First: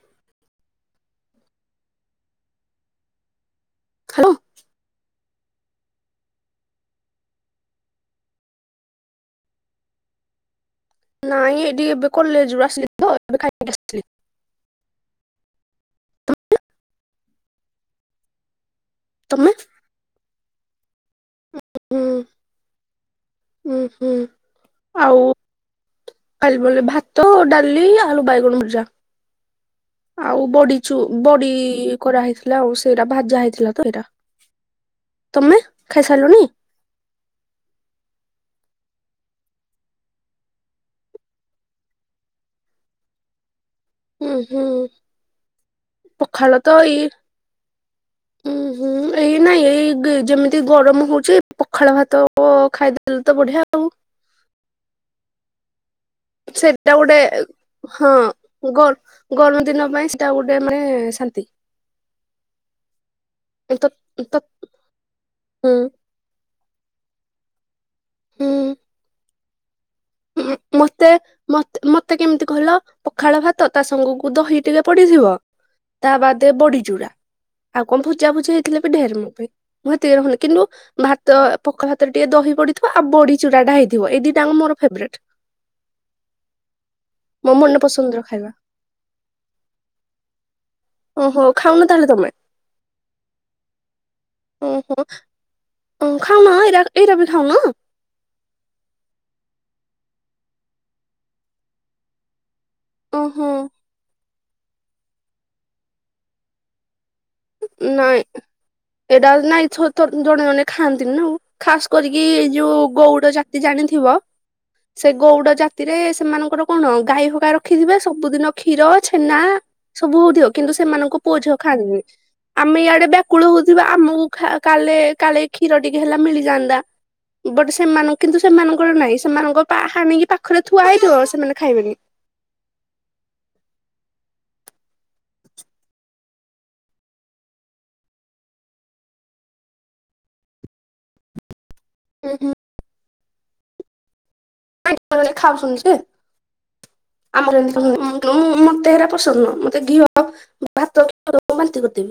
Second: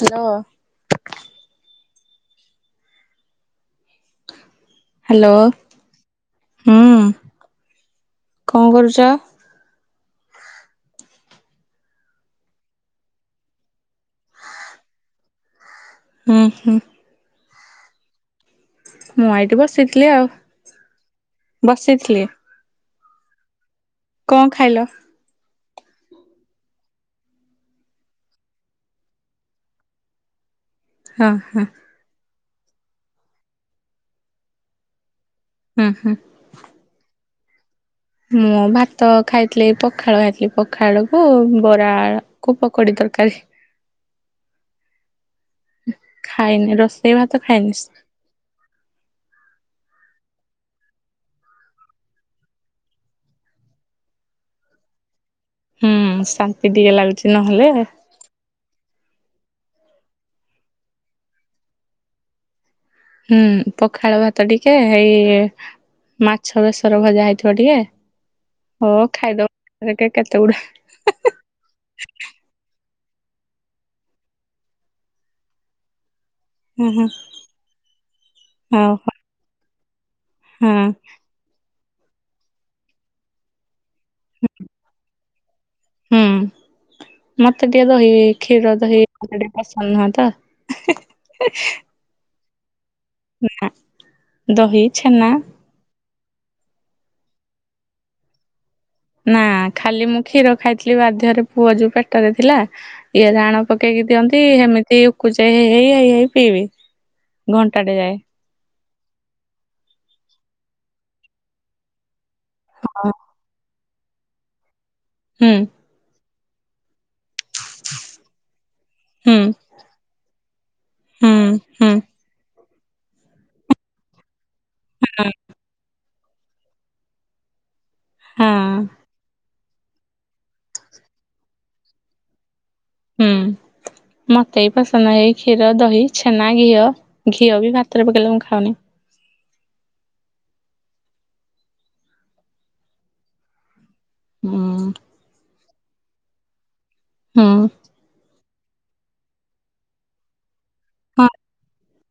Hello. Hello. Hello ହୁଁ କଣ କରୁଚ? ନାଇଁ ଏଠି ଏବେ କଲେଜରୁ ଆସିଲତ ଏବେ ଖା ବସିଥିଲି। ହୁଁ ହୁଁ। ମୁଁ ତମେ ଏଇଠି ବସିଥିଲି ଆଉ ବସିଥିଲି। ଉଁ ହୁଁ କଣ ଖାଇଲ? ଆଉ ଖାଲି ବଲେ ଭାତ ଡାଲି ଆଳୁ ବାଇଗଣ ଭୁଜା ଆଉ ବଡ଼ି ଛୁ ହଁ ବଡ଼ି କରା ହେଇଥିଲା ଆଉ ସେଇଟା ଭାଜା ହେଇଥିଲାତ ଏଇଟା। ତମେ ହୁଁ ଖାଇ ହୁଁ। ସାରିଲନି? ମୁଭାତ ଖାଇଥିଲି ପଖାଳ ଖାଇଥିଲି ପଖାଳକୁ ବରା କୁ ପକୋଡ଼ି ତରକାରୀ। ହୁଁ ହୁଁ ପଖାଳ ତ ଖାଇନି ଏଇ ରୋଷେଇ ଭାତ ଖାଇନି। ହୁଁ ହୁଁ ଏଇ ନାଇଁ ଏଇ ଯେମିତି ଗରମ ହଉଛି ପଖାଳ ଭାତ ଖାଇଦେଲେତ ବଢ଼ିଆ ଆଉ। ହୁଁ। ଶାନ୍ତି ଟିକେ ସେଟା ଗୋଟେ ଲାଗୁଛି ନହେଲେ ହଁ। ଗ ଗରମ ଦିନ ପାଇଁ ସେଟା ଗୋଟେ ମାନେ ଶାନ୍ତି। ହୁଁ ତ ପଖାଳ ତ ଭାତ ଟିକେ ଏଇ ହୁଁ ମାଛ ବେଶର ଭଜା ହେଇଥିବ ଟିକେ ହ ଖାଇଦ ଉ ମତେ ମତେ ମତେ କେମିତି କହିଲ ପଖାଳ ଭାତ ତାସାଙ୍ଗକୁ ଦହି ଟିକେ ପଡ଼ି ଥିବ ତା ବାଦେ ବଡ଼ି ହଁ ଚୁରା ଆଉ କଣ ଭୋଜା ଭୁଜି ହେଇଥିଲେବି ହଁ ହଁ। ଢେରେ ମୋପାଇଁ ମୁଁ ଏତିକିରେ ଉଲ କିନ୍ତୁ ହଁ ଭାତ ପଖାଳ ଭାତରେ ଟିକେ ଦହି ପଡ଼ିଥିବ ଆଉ ବଡ଼ି ଚୁରାଟା ହେଇଥିବ ଏଇ ଦିଟା ମୋର ଫେରେଟ୍। ହୁଁ। ମୋ ମତେ ମନ ଟିକେ ଦହି ପସନ୍ଦର ଖାଇବା କ୍ଷୀର ଦହି ମତେ ଟିକେ ପସନ୍ଦ ନୁହଁ ତ। ଓ ଖାଉନ ତାହେଲେ ତମେ? ନା ଦହି ଛେନା। ହଁ ଖାଉନ ଏରା ଏରାବି ଖାଉନ? ନା ଖାଲି ମୁଁ କ୍ଷୀର ଖାଇଥିଲି ବାଧ୍ୟରେ ପୁଅ ଯୋଉ ପେଟରେ ଥିଲା ଇଏ ଓହୋ ରାଣ ପ ପକେଇକି ଦିଅନ୍ତି ସେମିତି ଉକୁଚେଇ ହେଇ ହେଇ ହେଇ ହେଇ ପିଇବି। ଘଣ୍ଟାଟେ ଯାଏ। ନାଇଁ ଏଇଟା ନାଇଁ ଜଣେ ଜଣେ ଖାଆନ୍ତିନିନା ଆଉ ଖା କରିକି ଯୋଉ ଗଉଡ଼ ଜାତି ଜାଣିଥିବ ସେ ହୁଁ ଗଉଡ଼ ଜାତି ରାତିରେ ସେମାନଙ୍କର କଣ ଗାଈ ହଗା ରଖିଥିବେ ସବୁଦିନ କ୍ଷୀର ହୁଁ ଛେନା ସବୁ ହୋଉଥିବ କିନ୍ତୁ ସେମାନଙ୍କ ହୁଁ ପୁଅ ଝିଅ ହୁଁ ଖାଆନ୍ତିନି। ଆମେ ଇଆଡେ ବ୍ୟାକୁଳ ହୋଉଥୁବା ଆମକୁ ଖା କାଳେ ହଁ କ୍ଷୀର ଟିକେ ହେଲା ମିଳିଯାଆନ୍ତା। ବଟ ସେମାନେ କିନ୍ତୁ ହଁ ସେମାନଙ୍କର ନାହିଁ ସେମାନଙ୍କ ପା ହାଣିକି ପାଖରେ ଥୁଆହେଇଥିବ ସେମାନେ ଖାଇବେନି। ହୁଁ। ମତେ ବି ପସନ୍ଦ ନାହିଁ ଏଇ କ୍ଷୀର, ଦହି, ଛେନା, ଘିଅ, ଘିଅ ବି ଭାତରେ ପକେଇଲେ ମୁଁ ଖାଉନି। ଉଁହୁଁ। ହୁଁ ହଁ ଏକାବେଳେ ଖାଉଛନ୍ତି ଯେ ହୁଁ ଆମର ଏମତି [unintelligible] ଉଁ ଉଁ ଉଁ ମତେ ହେରା ପସନ୍ଦ ନୁହଁ ମତେ ଘିଅ ଭାତ ହଁ [inaudible] ବାନ୍ତି କରିଦେବି।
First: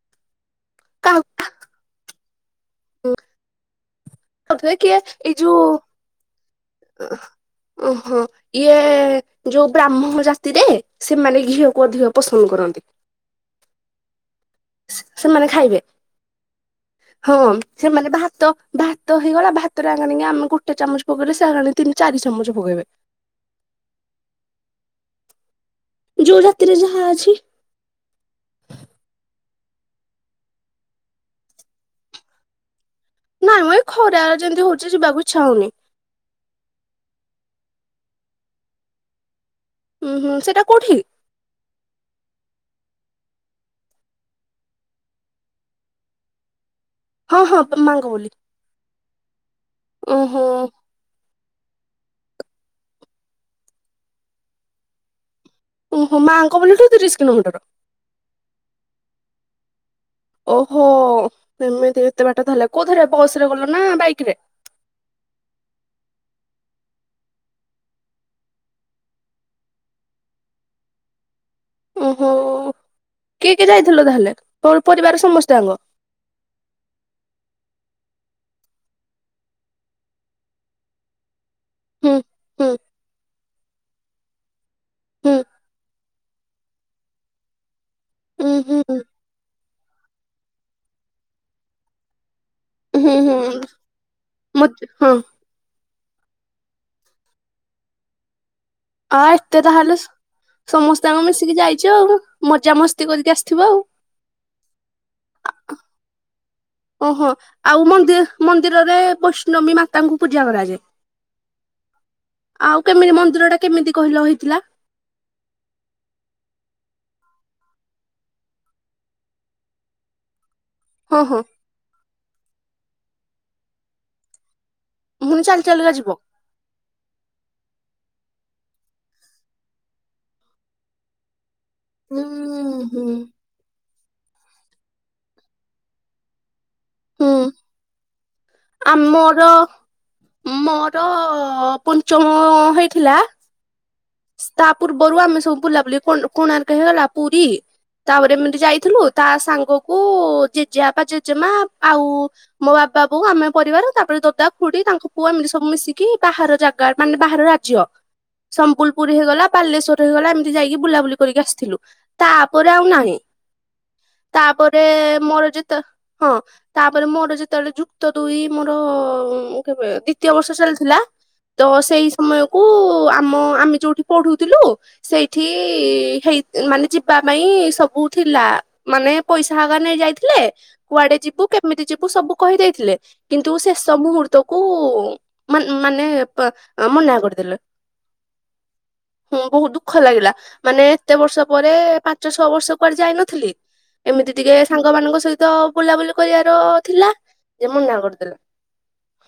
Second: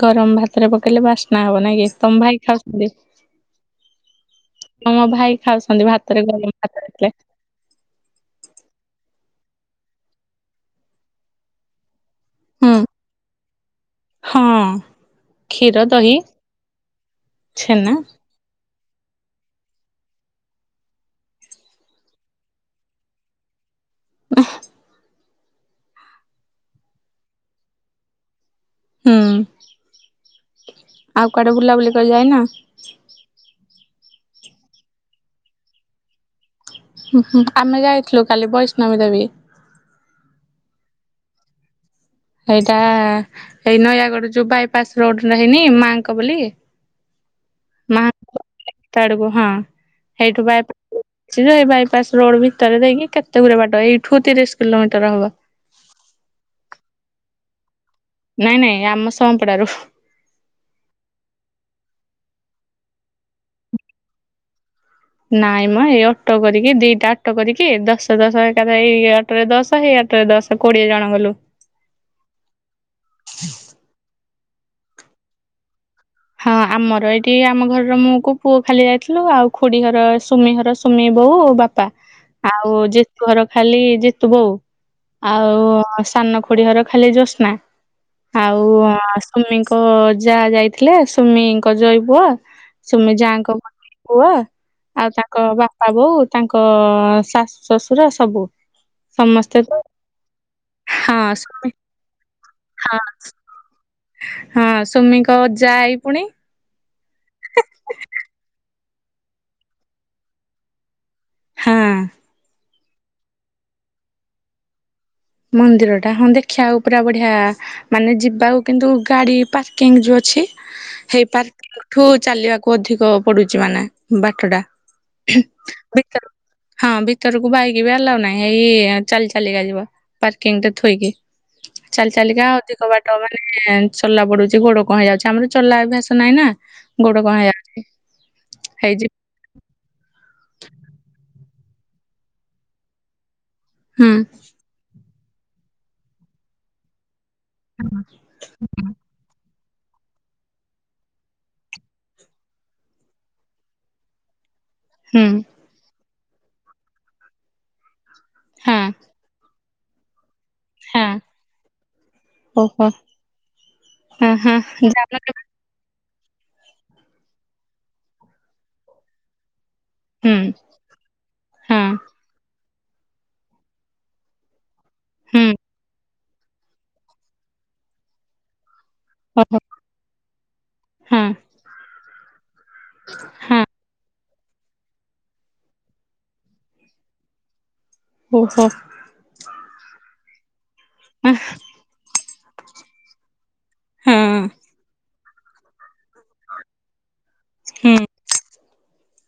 ଗରମ ଭାତରେ ପକେଇଲେ ବାସ୍ନା କାହାକୁ ହବ ନାଇଁ କି ତମ ଭାଇ ଖାଉ ନ୍ତି ଖାଉଥିବେ କିଏ ତମ ଏଇ ଭାଇ ଯୋଉ ଖାଉଛନ୍ତି ଭାତରେ ଗରମ ଭାତରେ ତଲେ ଓହୋ ଇଏ ଯୋଉ ବ୍ରାହ୍ମଣ ଜାତିରେ ସେମାନେ ଘିଅକୁ ଅଧିକ ପସନ୍ଦ କରନ୍ତି। ହଁଅ। ସ୍ ସେମାନେ ଖାଇବେ ହଁ ଛେନା ସେମାନେ ଭା ତ ଭାତ ହେଇଗଲା ଭାତରେ ଆଙ୍କା ନେଇଗା ଆମେ ଗୋଟେ ଚାମଚ ପକେଇଲେ ସେ ଆଣି ତିନି ଚାରି ଚାମଚ ପକେଇବେ। ଯୋଉ ଜାତିରେ ଯାହା ଅଛି। ହୁଁ ଆଉ କୁଆଡେ ବୁଲାବୁଲି କରି ଯାଇନ? ନା ମ ଏଇ ଖରାରା ଯେମତି ହୋଉଚି ଯିବାକୁ ଇଚ୍ଛା ହୋଉନି। ଉଁହୁଁ ଆମେ ଯାଇଥିଲୁ କାଲି ବୈଷ୍ଣବୀ ଦେବୀ। ଉଁହୁଁ ସେଇଟା କୋଉଠି? ସେଇଟା ଏଇ ନୟାଗଡ ଯୋଉ ବାଇପାସ ରୋଡନା ହେଇନି ମାଆଙ୍କ ବୋଲି ହଁ ହଁ ମାଙ୍କ ବୋଲି ମାଁଆଙ୍କ [unintelligible] ଆଡକୁ ହଁ ଓହୋ ହେଇଠୁ ବାଇପା ସିଏ ଯୋଉ ଏଇ ବାଇପାସ ରୋଡ ଭିତରେ ଦେଇକି କେତେଗୁରେ ବାଟ ଏଇଠୁ ତିରିଶ କିଲୋମିଟର ହବ। ଓହୋ ମାଆଙ୍କ ବୋଲି ଏଠୁ ତିରିଶ କିଲୋମିଟର। ନାଇଁ ନାଇଁ ଆମ ସଁପଡାରୁ। ଓହୋ ସେମିତି ଏତେ ବାଟ ତାହେଲେ କୋଉଥିରେ ବସରେ ଗଲ ନା ବାଇକରେ? ନାଇଁ ମ ଏଇ ଅଟୋ କରିକି ଦିଇଟା ଅଟୋ କରିକି ଦଶ ଦଶ ଏକା ଦେଇ ଇଏ ଅ ସେଟାରେ ଦଶ ହେଇ ଆରଟାରେ ଦଶ କୋଡିଏ ଜଣ ଗଲୁ। ଓହୋ କିଏ କିଏ ଯାଇଥିଲ ତାହେଲେ ପ ପରିବାର ସମସ୍ତେ ଆଙ୍କ? ହଁ ଆମର ଏଇଠି ଆମ ଘରର ମୁଁକୁ ପୁଅ ଖାଲି ଯାଇଥିଲୁ ଆଉ ଖୁଡି ଘର ସୁମି ହର ସୁମି ବୋଉ ବା ପା ହୁଁ ହୁଁ ଆଉ ଜିତୁ ଘର ଖାଲି ଜିତୁ ବୋଉ। ହୁଁ ଆଉ ଆ ସାନ ଖୋଡି ଘର ଖାଲି ଜୋସ୍ନା ଆଉ ହୁଁ ଆସ୍ ସୁମିଙ୍କ ଯାଆ ଯାଇଥିଲେ ସୁମିଙ୍କ ଜୋଇ ପୁଅ ହୁଁ ସୁମି ହୁଁ ଯାଆଙ୍କ ହୁଁ ପୁଅ ମତେ ହଁ ଆଉ ତାଙ୍କ ବା ପା ବୋଉ ତାଙ୍କ ଶାଶୁ ଶଶୁର ସବୁ। ଆ ସମସ୍ତେ ଏତେ ତ ଯାହାହେଲେ ସମସ୍ତେ ହଁ ଆଙ୍କ ମିଶିକି ସୁମି ଯାଇଚ ଆଉ ମଜା ହଁ ମସ୍ତି କରିକି ଆସିଥିବ ଆଉ। ହଁ ସୁମିଙ୍କ ଅଜା, ଆଈ ପୁଣି। ଓହୋ ଆଉ ମନ୍ଦିର ମନ୍ଦିରରେ ବୈଷ୍ଣବୀ ମାତାଙ୍କୁ ପୂଜା କରାଯାଏ। ହଁ। ଆଉ କେମିତି ମନ୍ଦିରଟା କେମିତି କହିଲ ହେଇଥିଲା? ମନ୍ଦିରଟା ହଁ ଦେଖିଆକୁ ପୁରା ବଢିଆ ମାନେ ଯିବାକୁ କିନ୍ତୁ ଗାଡ଼ି ପାର୍କିଂ ଯୋଉ ଅଛି ହଁ ହେଇ ହଁ ପାର୍କଠୁ ଚାଲିବାକୁ ଅଧିକ ପଡୁଚି ମାନେ ବାଟଟା। ପୁଣି ଚାଲି ଚାଲିକା ଭିତର ଯିବ ଭିତରକୁ ହଁ ଭିତରକୁ ବାଇକି ବି ଆଲାଉ ନାହିଁ ଏଇ ଚାଲି ଚାଲିକା ଯିବ। ପାର୍କିଂ ରେ ଥୋଇକି ଚାଲି ହୁଁ ଚାଲିକା ଅଧିକ ହୁଁ ବାଟ ବା। ଚଲା ପଡୁଚି ଗୋଡ଼ କଣ ହେଇ ଯାଉଛି ଆମର ଚଲା ଅଭ୍ୟାସ ନାହିଁ ନା। ଗୋଡ କଣ ହେଇଯାଉଚି ହେଇଚି। ମୋର ମୋର ପଞ୍ଚମ ହେଇଥିଲା। ହୁଁ। ସ୍ତା ପୂର୍ବରୁ ଆମେ ସବୁ ବୁଲାବୁଲି କୋଣାର୍କ ହେଇଗଲା। ପୁରୀ ତାପରେ ଏମିତି ଯାଇଥିଲୁ ତା ସାଙ୍ଗ କୁ ଜେଜେବାପା ଜେଜେମା ଆଉ ମୋ ବାବା ବୋଉ ଆମେ ପରିବାର ତାପରେ ଦୋଦା ଖୁଡି ତାଙ୍କ ହୁଁ ପୁଅ ଏମିତି ସବୁ ମିଶିକି ବାହାର ଜାଗା ମାନେ ବାହାର ରାଜ୍ୟ ହଁ ସମ୍ବଲପୁରୀ ହେଇଗଲା। ବାଲେଶ୍ଵର ହେଇଗଲା ଏମିତି ଯାଇକି ବୁଲାବୁଲି ହଁ। କରିକି ଆସିଥିଲୁ ତାପରେ ଆଉ ଓହୋ ନାହିଁ। ହଁ ହଁ ତାପରେ ଯାଉନ କେବେ ମୋର ଜିତ ହଁ ତାପରେ ମୋର ଯେତେବେଳେ ଯୁକ୍ତ ଦୁଇ ମୋର ଦ୍ଵିତୀୟ ହୁଁ ବର୍ଷ ଚାଲିଥିଲା ତ ହଁ ସେଇ ସମୟକୁ ଆମ ଆମି ଯୋଉଠି ପଢୁଥିଲୁ ସେଇଠି ହୁଁ ହେଇ ମାନେ ଯିବା ପାଇଁ ସବୁ ଥିଲା ମାନେ ପଇସା ଓହୋ ହେକା ନେଇ ଯାଇଥିଲେ। କୁଆଡେ ହଁ ଯିବୁ କେମିତି ଯିବୁ ସବୁ କହିଦେଇଥିଲେ କିନ୍ତୁ ହଁ ଶେଷ ମୁହୂର୍ତ୍ତକୁ ମାନେ ମାନେ ମନା କରିଦେଲେ। ଓ ହୋ। ହୁଁ ବହୁତ ଦୁଃଖ ଲାଗିଲା ମାନେ ଏତେ ବର୍ଷ ପରେ ପାଞ୍ଚ ଛଅ ବର୍ଷ କୁଆଡେ ଯାଇନଥିଲି। ହଁ ଏମିତି ଟିକେ ସାଙ୍ଗ ମାନଙ୍କ ସହିତ ବୁଲାବୁଲି କରିବାର ଥିଲା ଯେ ହୁଁ ମନା କରିଦେଲେ।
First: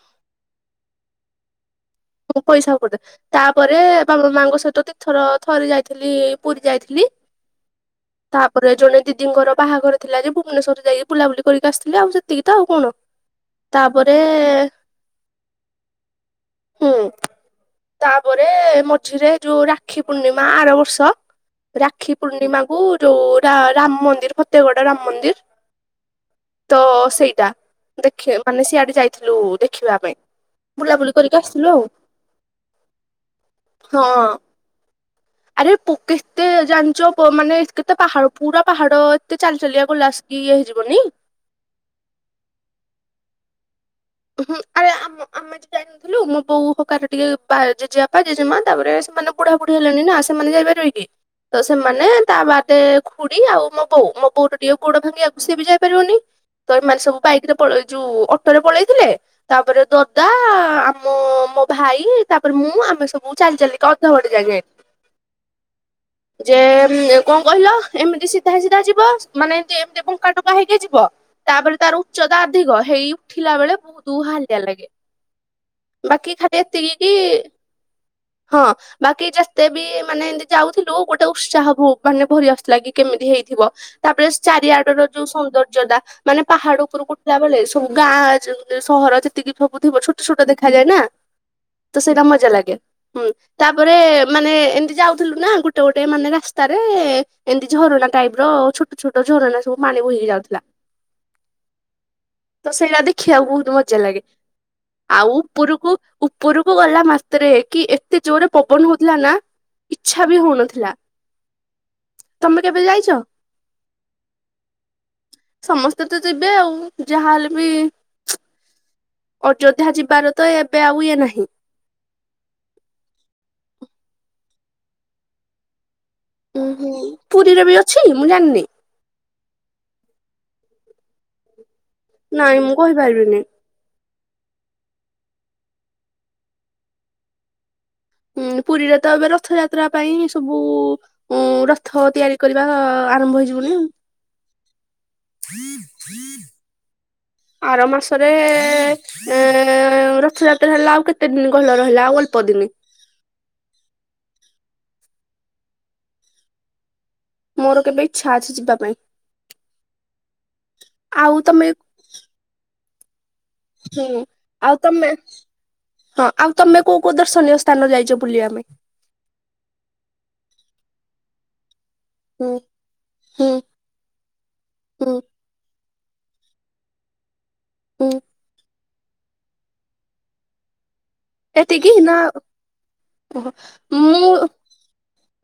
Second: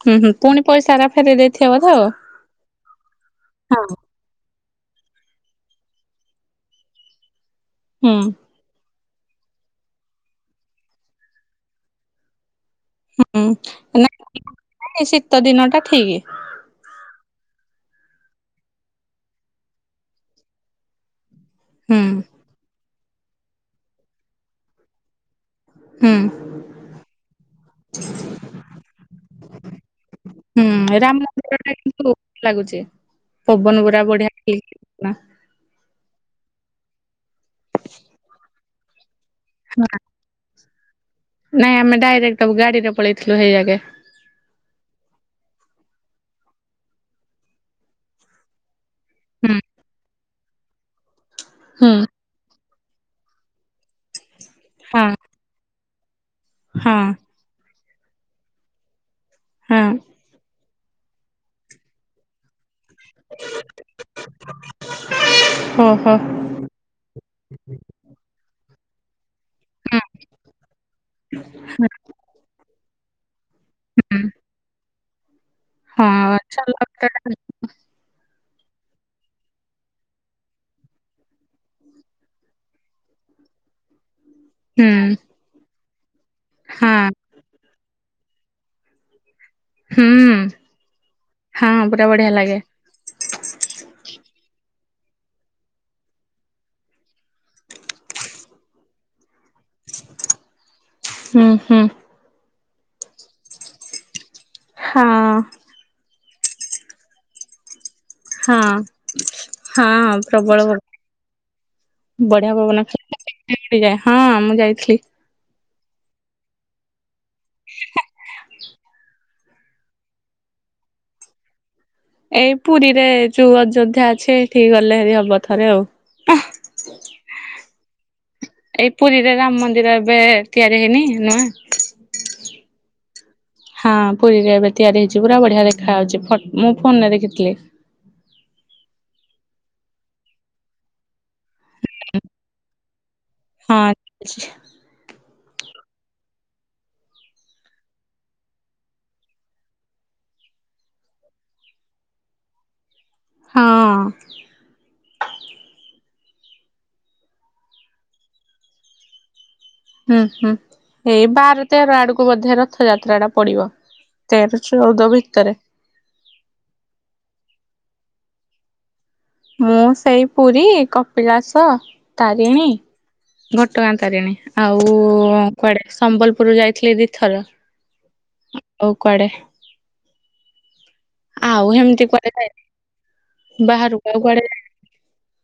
ହୁଁ ହୁଁ ପୁଣି ପଇସା ହେରା ଫେରେଇ ଦେଇଥିବେ ବୋଧେ ଆଉ। ପଇସା ପଦେ ତାପରେ ବାପ ମାଆଙ୍କ ସହିତ ଦିଥର ଥରେ ଯାଇଥିଲି ଏଇ ପୁରୀ ଯାଇଥିଲି। ହୁଁ। ତାପରେ ଜଣେ ଦିଦିଙ୍କର ବାହାଘର ଥିଲା ଯେ ଭୁବନେଶ୍ୱର ଯାଇକି ବୁଲାବୁଲି କରିକି ଆସିଥିଲି। ଆଉ ସେତିକି ତ ଆଉ କଣ। ହୁଁ ତାପରେ ଏଇନା ଶୀତ ଦିନ ଟା ଠିକ୍। ହୁଁ ତାପରେ ମଝିରେ ଯୋଉ ରାକ୍ଷୀ ପୂର୍ଣ୍ଣିମା ଆର ବର୍ଷ। ହୁଁ ରାକ୍ଷୀ ପୂର୍ଣ୍ଣିମା କୁ ଯୋଉ ରାମ ମନ୍ଦିର ଫତେଗଡ ରାମ ମନ୍ଦିର। ହୁଁ। ତ ସେଇଟା ଦେଖିବା ମାନେ ସିଆଡେ ଯାଇଥିଲୁ ଦେଖିବା ପାଇଁ। ହୁଁ ବୁଲାବୁଲି ରାମ କରିକି ମନ୍ଦିର ଆସିଲୁ ଟା ଆଉ କିନ୍ତୁ ଭଲ ଲାଗୁଛି ପବନ ହଁ ଗୁରା ବଢିଆ ଖାଲି। ଆରେ ଫୋକେସ୍ଥେ ଜାଣିଛ ମାନେ କେତେ ପାହାଡ଼ ପୁରା ପାହାଡ଼। ଏତେ ଚାଲି ଚାଲିକା ଗଲା ଆସିକି ଇଏ ହେଇଯିବନି। ନାଇଁ ଆମେ ଡାଇରେକ୍ଟ ତାବୁ ଗାଡି ରେ ପଳେଇଥିଲୁ ହେଇଯାଗେ। ହୁଁ ଆରେ ଆମ ଆମେ ଟିକେ ଜାଇନଥିଲୁ ମୋ ବୋଉ ହକା ରେ ଟିକେ ଜେଜେବାପା ଜେଜେମା ତାପରେ ସେମାନେ ବୁଢା ହୁଁ ବୁଢୀ ହେଲେଣି ନା ସେମାନେ ଯାଇପାରିବେ କି ତ ହୁଁ ସେମାନେ ତା ବାଦେ ଖୁଡି ଆଉ ମୋ ବୋଉ ମୋ ବୋଉର ଟିକେ ଗୋଡ଼ ହଁ ଭାଙ୍ଗିବାକୁ ସିଏ ବି ଯାଇପାରିବନି। ତ ହଁ। ଏମାନେ ସବୁ ବାଇକ ରେ ପଳେଇ ଏ ଯୋଉ ଅଟୋ ରେ ପଳେଇଥିଲେ ହଁ ତାପରେ ଦ ଦଦା ଅମୋ ଆଉ ମୋ ଭାଇ ତାପରେ ମୁଁ ଆମ ଆମେ ସବୁ ଚାଲି ଚାଲିକା ଅଧା ବାଟ ଯାଙ୍ଗେ ଓହୋ ଯେ କଣ କହିଲ ଏମିତି ସିଧା ସିଧା ଯିବ ମାନେ ଏମିତି ବଙ୍କା ଟଙ୍କା ହେଇକି ଯିବ ତାପରେ ତାର ଉଚ୍ଚତା ଅଧିକ। ହେଇ ଉଠିଲା ବେଳେ ବହୁତ ହାଲିଆ ଲାଗେ ବାକି ହଁ ଖାଲି ଏତିକି କି ଚାଲ ହଁ। ବାକି ଯେତେ ବି ମାନେ ଏମିତି ଯାଉଥିଲୁ ଗୋଟେ ଉତ୍ସାହ ଭୁ ମାନେ ଭରି ଆସୁଥିଲା କି କେମିତି ହେଇଥିବ। ତାପରେ ସେ ହୁଁ ଚାରିଆଡ ର ଯୋଉ ସୌନ୍ଦର୍ଯ୍ୟତା ମାନେ ପାହାଡ ହଁ ଉପରକୁ ଉଠିଲଥିଲାବେଳେ ସବୁ ଗାଁ ଯଉ ସହର ଯେ ଯେତିକି ସବୁ ଥିବ ହୁଁ ଛୋଟ ଛୋଟ ଦେଖାଯାଏ ନା ହଁ ତ ପୁରା ସେଇଟା ବଢିଆ ମଜା ଲାଗେ। ହୁଁ ତାପରେ ମାନେ ଏ ଏମିତି ଯାଉଥିଲୁ ନା ଗୋଟେ ଗୋଟେ ମାନେ ରାସ୍ତାରେ ଏମିତି ଝରଣା ଟାଇପ ର ଛୋଟ ଛୋଟ ଝରଣା ସବୁ ମାନେ ବୁହିକି ଯାଉଥିଲା ହୁଁ ହୁଁ। ତ ସେଇଟା ଦେଖିବାକୁ ବହୁତ ମଜା ଲାଗେ। ହଁ ଆଉ ଉପରୁକୁ ଉପରୁକୁ ଗଲା ମାତ୍ରେ କି ଏ ଏତେ ଜୋରେ ହଁ ପବନ ହଉଥିଲା ନା ହଁ ଇଛା ବି ପ୍ରବଳ ହଉନଥିଲା। ବଢିଆ ତମେ କେବେ ପବନ ଯାଇଛ? ଖାଇଲେ [unintelligible] ଉଡ଼ିଯା ହଁ ମୁଁ ଯାଇଥିଲି। ସମସ୍ତେ ତ ଯିବେ ଆଉ ଯାହାହେଲେ ବି ଅଯୋଧ୍ୟା ଯିବାର ତ ଏବେ ଆଉ ଇଏ ନାହିଁ। ଏଇ ପୁରୀରେ ଯୋଉ ଅଯୋଧ୍ୟା ଅଛି ଏଇଠିକି ଗଲେ ହେରି ହବ ଥରେ ଆଉ। ଉଁ ହୁଁ ପୁରୀରେ ବି ଅଛି ମୁଁ ଜାଣିନି। ଏଇ ପୁରୀରେ ରାମ ମନ୍ଦିର ଏବେ ତିଆରି ହେଇନି ନୂଆ। ନାଇଁ ମୁଁ କହିପାରିବିନି। ହଁ ପୁରୀରେ ଏବେ ତିଆରି ହେଇଛି ପୁରା ବଢିଆ ଦେଖା ଯାଉଛି ଫୋଟ ମୁଁ ଫୋନ ରେ ଦେଖିଥିଲି। ହୁଁ ପୁରୀରେ ତ ଏବେ ରଥଯାତ୍ରା ପାଇଁ ସବୁ ଉଁ ରଥ ତିଆରି କରିବା ଆରମ୍ଭ ହେଇଯିବଣି? [unintelligible] [inaudible] [inaudible] ଆର ମାସରେ ଏ ରଥଯାତ୍ରା ହେଲା ଆଉ କେତେ ଦିନି କହିଲ ରହିଲା ଆଉ ଅଳ୍ପ ଦିନି। ହଁ। ମୋର କେବେ ଇଚ୍ଛା ଅଛି ଯିବା ପାଇଁ। ହୁଁ ହୁଁ ଏଇ ଆଉ ବାର ତମେ ତେର ଆଡକୁ ବଧେ ରଥଯାତ୍ରା ଟା ପଡିବ ହୁଁ ତେର ଆଉ ତମେ ଚଉଦ ଭିତରେ। ହଁ ଆଉ ତମେ କୋଉ କୋଉ ଦର୍ଶନୀୟ ସ୍ଥାନ ଯାଇଛ ବୁଲିବା ପାଇଁ? ମୁଁ ସେଇ ପୁରୀ କପିଳାସ ହୁଁ ତାରିଣୀ ହୁଁ ଘଟ ଗାଁ ତାରିଣୀ ଆଉ ହୁଁ କୁଆଡେ ସମ୍ବଲପୁରୁ ଯାଇଥିଲି ଦିଥର। ଉଁ। ଆଉ କୁଆଡେ? ଆଉ ଏତିକି ହେମିତି ନା କୁଆଡେ ଯାଇନି। ଓ ଓହୋ ବାହାରକୁ ଆଉ ମୁଁ କୁଆଡେ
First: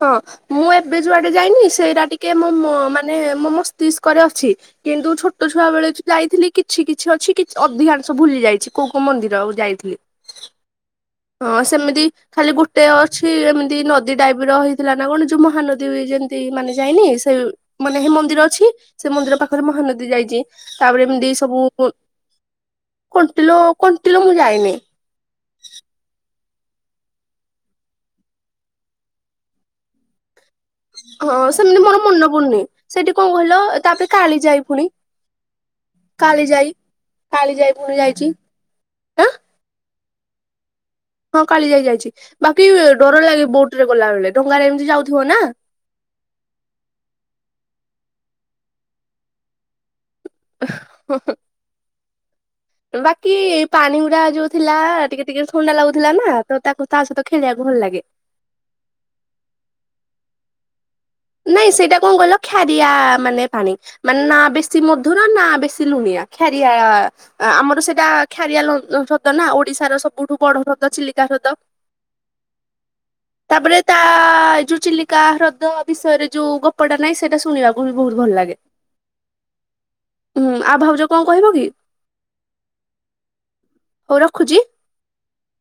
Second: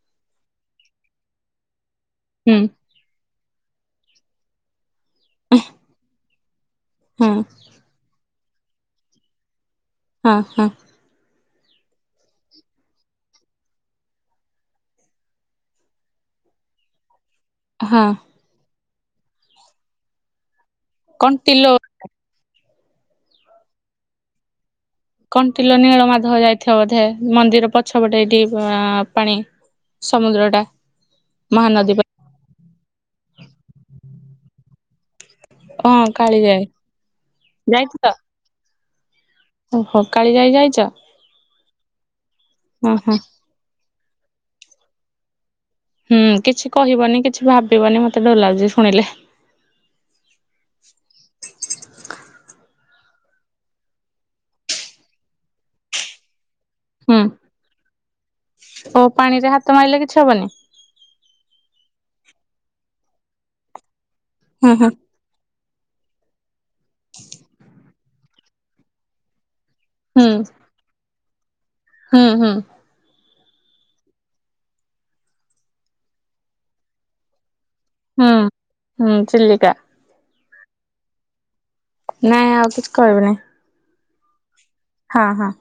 ହଁ ମୁଁ ଏବେ ଯୁଆଡେ ଯାଇନି ସେଇରା ଟିକେ ମୁଁ ହୁଁ ମୋ ମାନେ ମୋ ମସ୍ତିଷ୍କରେ ଅଛି। କିନ୍ତୁ ଛୋଟ ଛୁଆ ବେଳେ ଯାଇଥିଲି କିଛି କିଛି ହଁ ଅଛି କିଛି ଅଧିକାଂଶ ଭୁଲି ଯାଇଛି। କୋଉ କୋଉ ମନ୍ଦିର ଓ ଯାଇଥିଲି? ହଁ ହଁ। ହଁ ସେମିତି ଖାଲି ଗୋଟେ ଅଛି ଏମିତି ନଦୀ ଟାଇପ ର ହେଇଥିଲା ନା କଣ ଯୋଉ ମହାନଦୀ ଯେମତି ମାନେ ଯାଇନି ସେଇ ମାନେ ହଁ ହେ ମନ୍ଦିର ଅଛି ସେ ମନ୍ଦିର ପାଖରେ ମହାନଦୀ ଯାଇଛି ତାପରେ ଏମିତି ସବୁ କଣ୍ଟିଲୋ ଉଁ କଣ୍ଟିଲୋ କଣ୍ଟିଲୋ ମୁଁ ଯାଇନି। କଣ୍ଟିଲ ନୀଳ ମାଧବ ଯାଇଥିବ ବୋଧେ ମନ୍ଦିର ପଛପଟେ ଏଠି ଆଁ ପାଣି। ସମୁଦ୍ର ଟା। ହଁ ସେମିତି ମହାନଦୀ ମୋର ପା ମନ ପଡୁନି ସେଠି କଣ କହିଲ ତାପରେ କାଳିଯାଇ ପୁଣି। କାଳିଯାଇ କାଳିଯାଇ ପୁଣି ଯାଇଥିଲ ଯାଇଛି। ଆଁ ଓହୋ କାଳିଯାଇ ଯାଇଛ? ହଁ କାଳିଯାଇ ଯାଇଛି ବାକି ଓ ହୋ ଡର ଲାଗେ ବୋଟ ରେ ଗଲାବେେଳେ ଡଙ୍ଗାରେ ଏମିତି ଯାଉଥିବ ନା। ହୁଁ କିଛି କହିବନି କିଛି ଭାବିବନି ମତେ ଡୋଲାଉଛି ଶୁଣିଲେ। [unintelligible] ବାକି ପାଣି ଗୁଡା ଯୋଉ ଥିଲା ଟିକେ ଟିକେ ଥଣ୍ଡା ଲାଗୁଥିଲା ନା ତ ତାକୁ ତା ହୁଁ ସହିତ ଖେଳିବାକୁ ଭଲ ଲାଗେ। ଓ ପାଣି ରେ ହାତ ମାରିଲେ କିଛି ହବନି। ନାଇଁ ସେଇଟା କଣ କଲ ଖାରିଆ ମାନେ ପାଣି ମାନେ ନା ହୁଁ ବେଶୀ ମଧୁର ନା ବେଶୀ ଲୁଣିଆ। ଖାରିଆଳ ଆମର ସେଟା ଖାରିଆଳ ହଦ୍ର ନା ଓଡିଶାର ହୁଁ ସବୁଠୁ ବଡ ଚିଲିକା ହ୍ରଦ। ହୁଁ ହୁଁ। ତାପରେ ତା ଏଇ ଯୋଉ ଚିଲିକା ହ୍ରଦ ବିଷୟରେ ଯୋଉ ଗପଟା ନାହିଁ ସେଇଟା ଶୁଣିବାକୁ ବି ବହୁତ ହୁଁ ଭଲ ଲାଗେ। ହୁଁ ହୁଁ ଚିଲିକା ହୁଁ ଆ ଭାଉଜ କଣ କହିବ କି? ନାଇଁ ଆଉ କିଛି କହିବିନି। ହଉ ରଖୁଛି। ହଁ ହଁ।